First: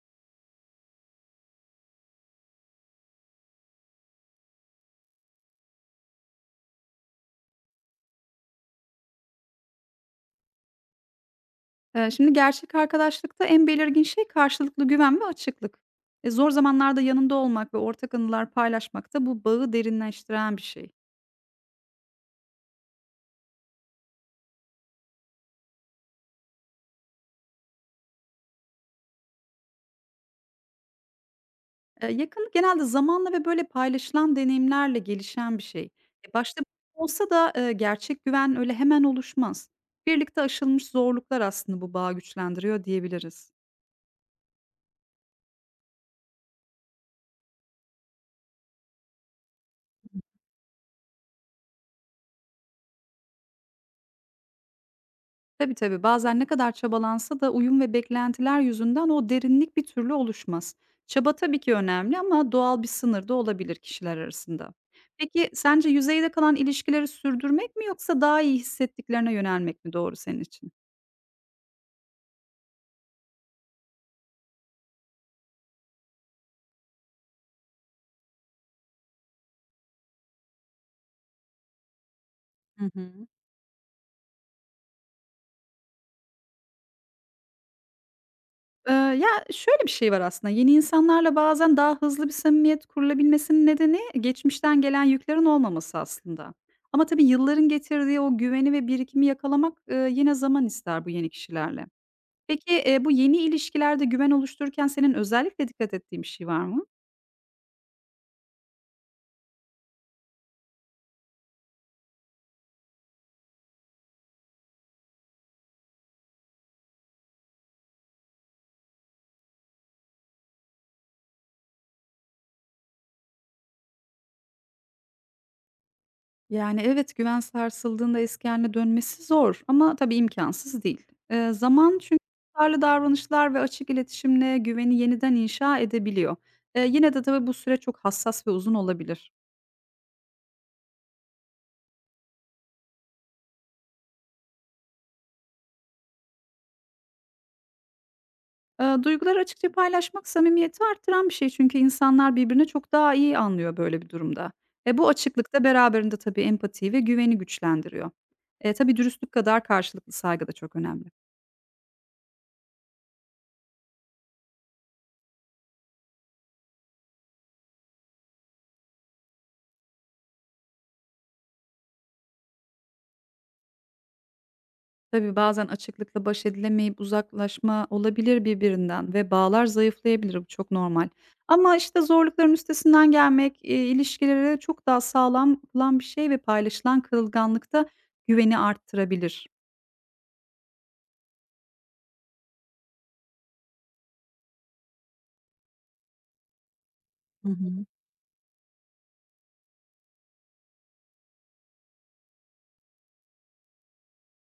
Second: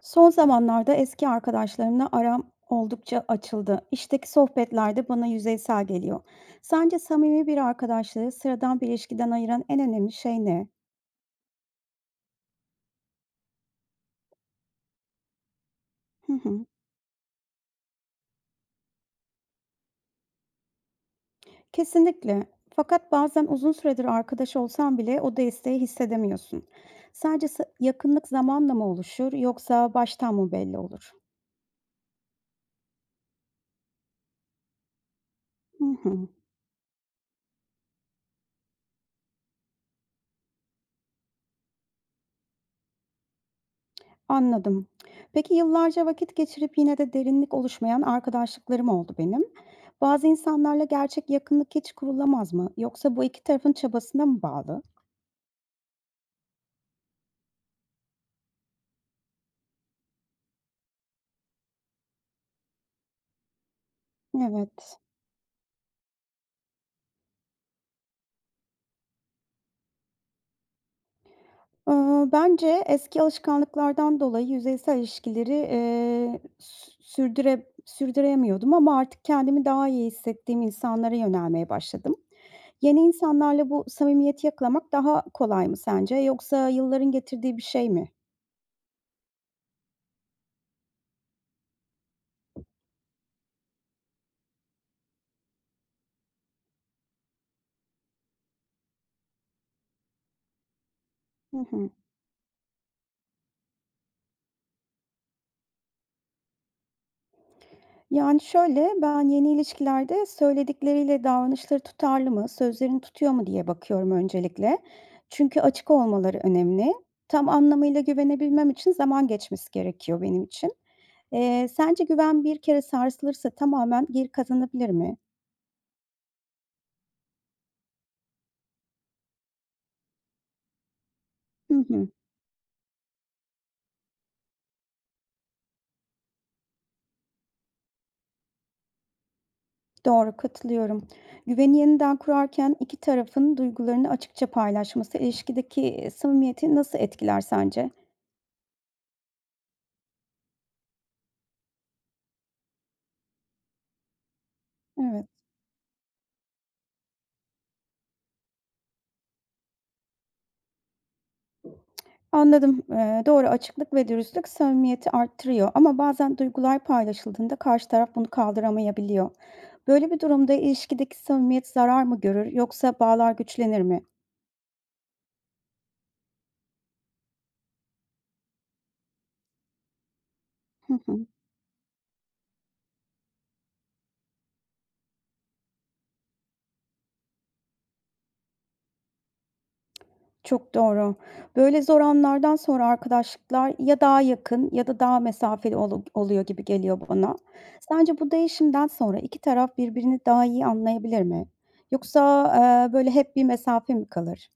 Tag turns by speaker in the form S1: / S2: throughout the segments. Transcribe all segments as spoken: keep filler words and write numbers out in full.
S1: Son zamanlarda eski arkadaşlarımla aram oldukça açıldı. İşteki sohbetlerde bana yüzeysel geliyor. Sence samimi bir arkadaşlığı sıradan bir ilişkiden ayıran en önemli şey ne?
S2: Eee, şimdi gerçek arkadaşlıkta en belirgin şey karşılıklı güven ve açıklık. E,
S1: Hı
S2: zor
S1: hı.
S2: zamanlarda yanında olmak ve ortak anılar paylaşmak da bu bağı derinleştiren bir şey.
S1: Kesinlikle. Fakat bazen uzun süredir arkadaş olsan bile o desteği hissedemiyorsun. Sadece sa- yakınlık zamanla mı oluşur yoksa baştan mı belli olur?
S2: E, yakınlık genelde zamanla ve böyle paylaşılan deneyimlerle gelişen bir
S1: Hı
S2: şey.
S1: hı.
S2: E, başta olsa da e, gerçek güven öyle hemen oluşmaz. Birlikte aşılmış zorluklar aslında bu bağı güçlendiriyor diyebiliriz.
S1: Anladım. Peki yıllarca vakit geçirip yine de derinlik oluşmayan arkadaşlıklarım oldu benim. Bazı insanlarla gerçek yakınlık hiç kurulamaz mı? Yoksa bu iki tarafın çabasına mı bağlı?
S2: Tabii, tabii. Bazen ne kadar çabalansa da uyum ve beklentiler yüzünden o derinlik bir türlü oluşmaz. Çaba tabii ki önemli ama doğal bir sınır da olabilir kişiler arasında.
S1: Evet.
S2: Peki sence yüzeyde kalan ilişkileri sürdürmek mi yoksa daha iyi hissettiklerine yönelmek mi doğru senin için?
S1: Ee, Bence eski alışkanlıklardan dolayı yüzeysel ilişkileri eee, sü- sürdüre, sürdüremiyordum ama artık kendimi daha iyi hissettiğim insanlara yönelmeye başladım.
S2: Hı
S1: Yeni
S2: hı.
S1: insanlarla bu samimiyeti yakalamak daha kolay mı sence yoksa yılların getirdiği bir şey mi?
S2: Eee, ya, şöyle bir şey var aslında, yeni insanlarla bazen daha hızlı bir samimiyet kurulabilmesinin nedeni geçmişten gelen yüklerin olmaması aslında. Ama tabii yılların getirdiği o güveni ve birikimi yakalamak, eee, yine zaman ister bu yeni
S1: Hı
S2: kişilerle.
S1: hı.
S2: Peki, eee, bu yeni ilişkilerde güven oluştururken senin özellikle dikkat ettiğin bir şey var mı?
S1: Yani, şöyle, ben yeni ilişkilerde söyledikleriyle davranışları tutarlı mı, sözlerini tutuyor mu diye bakıyorum öncelikle. Çünkü açık olmaları önemli. Tam anlamıyla güvenebilmem için zaman geçmesi gerekiyor benim için. Eee, sence güven bir kere sarsılırsa tamamen geri kazanabilir mi?
S2: Yani, evet, güven sarsıldığında eski hâline dönmesi zor ama tabii imkânsız değil. Eee,
S1: Hı
S2: zaman
S1: hı.
S2: çünkü tutarlı davranışlar ve açık iletişimle güveni yeniden inşa edebiliyor. Eee, yine de tabii bu süreç çok hassas ve uzun olabilir.
S1: Doğru, katılıyorum. Güveni yeniden kurarken iki tarafın duygularını açıkça paylaşması ilişkideki samimiyeti nasıl etkiler sence?
S2: Eee, duyguları açıkça paylaşmak samimiyeti arttıran bir şey. Çünkü insanlar birbirini çok daha iyi anlıyor böyle bir durumda. E, bu
S1: Evet.
S2: açıklık da beraberinde tabii empatiyi ve güveni güçlendiriyor. E, tabii dürüstlük kadar karşılıklı saygı da çok önemli.
S1: Anladım. Eee, doğru, açıklık ve dürüstlük samimiyeti arttırıyor ama bazen duygular paylaşıldığında karşı taraf bunu kaldıramayabiliyor. Böyle bir durumda ilişkideki samimiyet zarar mı görür yoksa bağlar güçlenir mi?
S2: Tabii bazen açıklıkla baş edilemeyip uzaklaşma olabilir birbirinden ve bağlar zayıflayabilir. Bu çok
S1: Hı
S2: normal.
S1: hı.
S2: Ama işte zorlukların üstesinden gelmek e, ilişkileri çok daha sağlam kılan bir şey ve paylaşılan kırılganlıkta güveni arttırabilir.
S1: Çok doğru. Böyle zor anlardan sonra arkadaşlıklar ya daha yakın ya da daha mesafeli olu- oluyor gibi geliyor bana.
S2: Hı hı.
S1: Sence bu değişimden sonra iki taraf birbirini daha iyi anlayabilir mi? Yoksa eee, böyle hep bir mesafe mi kalır?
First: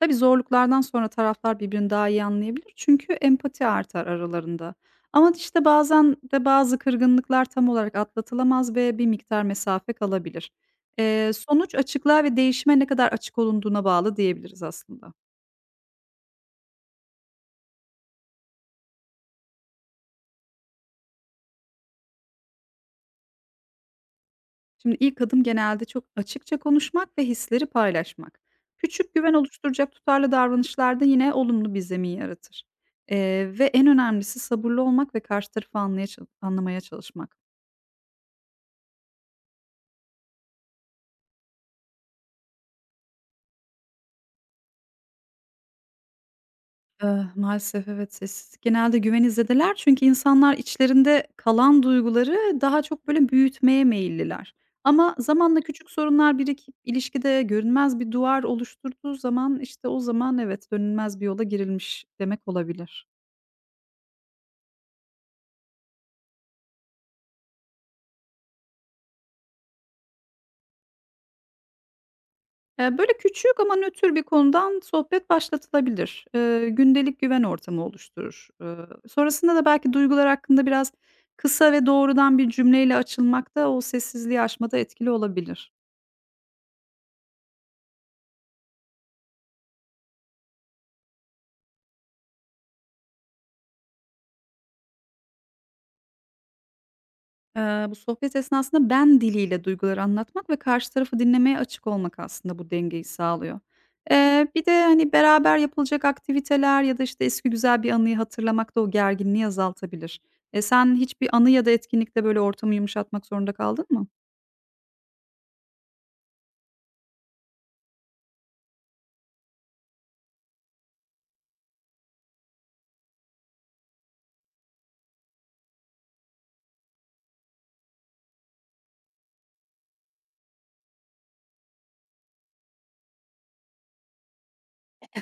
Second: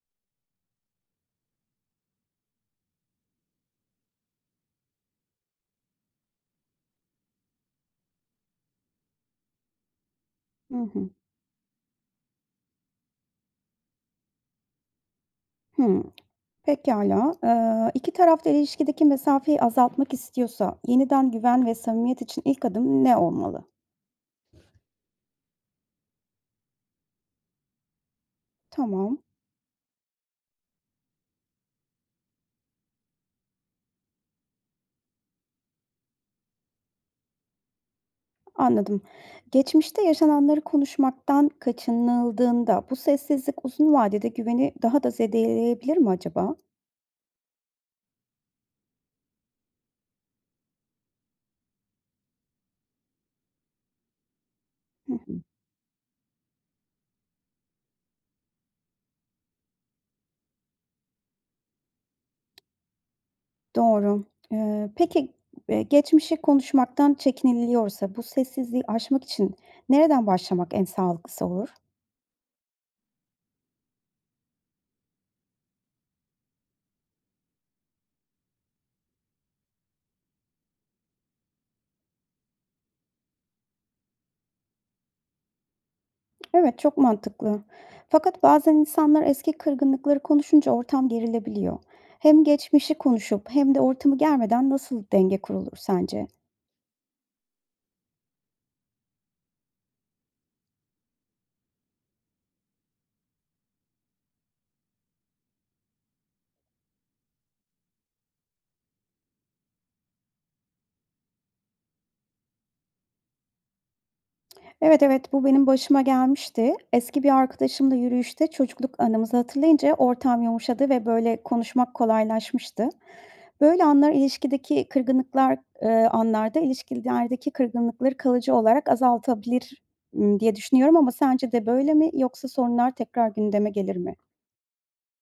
S2: Tabii, zorluklardan sonra taraflar birbirini daha iyi anlayabilir çünkü empati artar aralarında. Ama, işte, bazen de bazı kırgınlıklar tam olarak atlatılamaz ve bir miktar mesafe kalabilir.
S1: Hı hı.
S2: Eee, sonuç açıklığa ve değişime ne kadar açık olunduğuna bağlı diyebiliriz aslında.
S1: Hı. Pekala, Eee, iki taraf ilişkideki mesafeyi azaltmak istiyorsa yeniden güven ve samimiyet için ilk adım ne olmalı?
S2: Şimdi ilk adım genelde çok açıkça konuşmak ve hisleri paylaşmak. Küçük
S1: Tamam,
S2: güven oluşturacak tutarlı davranışlar yine olumlu bir zemin yaratır. Eee, ve en önemlisi sabırlı olmak ve karşı tarafı anlaya anlamaya çalışmak.
S1: anladım. Geçmişte yaşananları konuşmaktan kaçınıldığında bu sessizlik uzun vadede güveni daha da zedeleyebilir mi acaba?
S2: Eee, maalesef evet, sessizlik genelde güven izlediler. Çünkü insanlar içlerinde kalan duyguları daha çok böyle büyütmeye meyilliler.
S1: Hı
S2: Ama
S1: hı.
S2: zamanla küçük sorunlar birikip ilişkide görünmez bir duvar oluşturduğu zaman, işte, o zaman evet, dönülmez bir yola girilmiş demek olabilir.
S1: Doğru. Eee, peki, eee, geçmişi konuşmaktan çekiniliyorsa bu sessizliği aşmak için nereden başlamak en sağlıklısı olur?
S2: Eee, böyle küçük ama nötr bir konudan sohbet başlatılabilir. Eee, gündelik güven ortamı oluşturur. Eee, sonrasında da belki duygular hakkında biraz kısa ve doğrudan bir cümleyle açılmak da o sessizliği aşmada etkili olabilir.
S1: Evet, çok mantıklı. Fakat bazen insanlar eski kırgınlıkları konuşunca ortam gerilebiliyor. Hem geçmişi konuşup hem de ortamı germeden nasıl denge kurulur sence?
S2: Eee, bu sohbet esnasında ben diliyle duyguları anlatmak ve karşı tarafı dinlemeye açık olmak aslında bu dengeyi sağlıyor. Eee, bir de hani beraber yapılacak aktiviteler ya da işte eski güzel bir anıyı hatırlamak da o gerginliği azaltabilir. E, sen hiçbir anı ya da etkinlikte böyle ortamı yumuşatmak zorunda kaldın mı?
S1: Evet, evet, bu benim başıma gelmişti. Eski bir arkadaşımla yürüyüşte çocukluk anımızı hatırlayınca ortam yumuşadı ve böyle konuşmak kolaylaşmıştı. Böyle anlar ilişkideki kırgınlıklar e, anlarda ilişkilerdeki kırgınlıkları kalıcı olarak azaltabilir m, diye düşünüyorum ama sence de böyle mi yoksa sorunlar tekrar gündeme gelir mi?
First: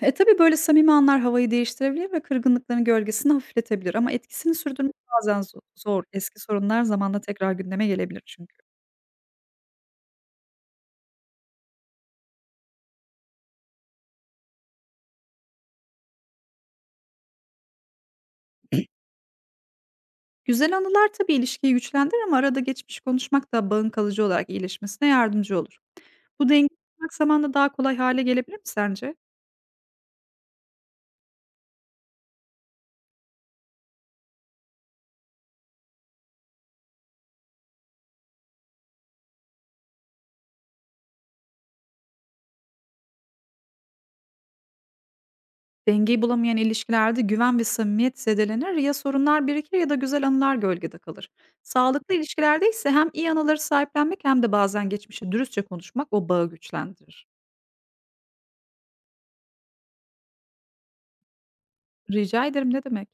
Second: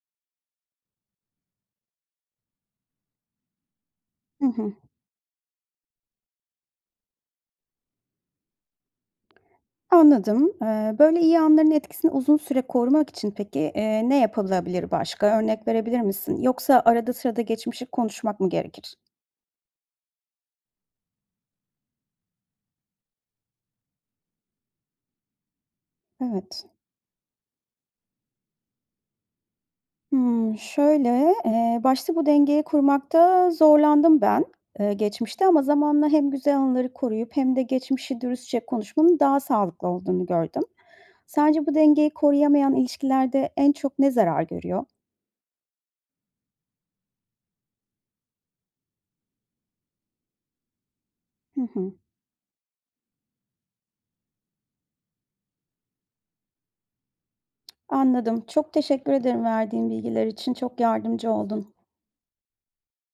S2: E, tabii böyle samimi anlar havayı değiştirebilir ve kırgınlıkların gölgesini hafifletebilir ama
S1: Hı
S2: etkisini
S1: hı.
S2: sürdürmek bazen zo- zor. Eski sorunlar zamanla tekrar gündeme gelebilir çünkü.
S1: Anladım. Eee, böyle iyi anların etkisini uzun süre korumak için peki, eee, ne yapılabilir başka? Örnek verebilir misin? Yoksa arada sırada geçmişi konuşmak mı gerekir?
S2: Güzel anılar tabii ilişkiyi güçlendirir ama arada geçmiş konuşmak da bağın kalıcı olarak iyileşmesine yardımcı olur. Bu
S1: Evet.
S2: dengeyi bulmak zamanla daha kolay hale gelebilir mi sence?
S1: Hımm, şöyle, eee, başta bu dengeyi kurmakta zorlandım ben, eee, geçmişte ama zamanla hem güzel anıları koruyup hem de geçmişi dürüstçe konuşmanın daha sağlıklı olduğunu gördüm. Sence bu dengeyi koruyamayan ilişkilerde en çok ne zarar görüyor?
S2: Dengeyi bulamayan ilişkilerde güven ve samimiyet zedelenir ya sorunlar birikir ya da güzel anılar gölgede kalır.
S1: Hı hı.
S2: Sağlıklı ilişkilerde ise hem iyi anıları sahiplenmek hem de bazen geçmişi dürüstçe konuşmak o bağı güçlendirir.
S1: Anladım. Çok teşekkür ederim verdiğin bilgiler için. Çok yardımcı oldun.
S2: Rica ederim ne demek?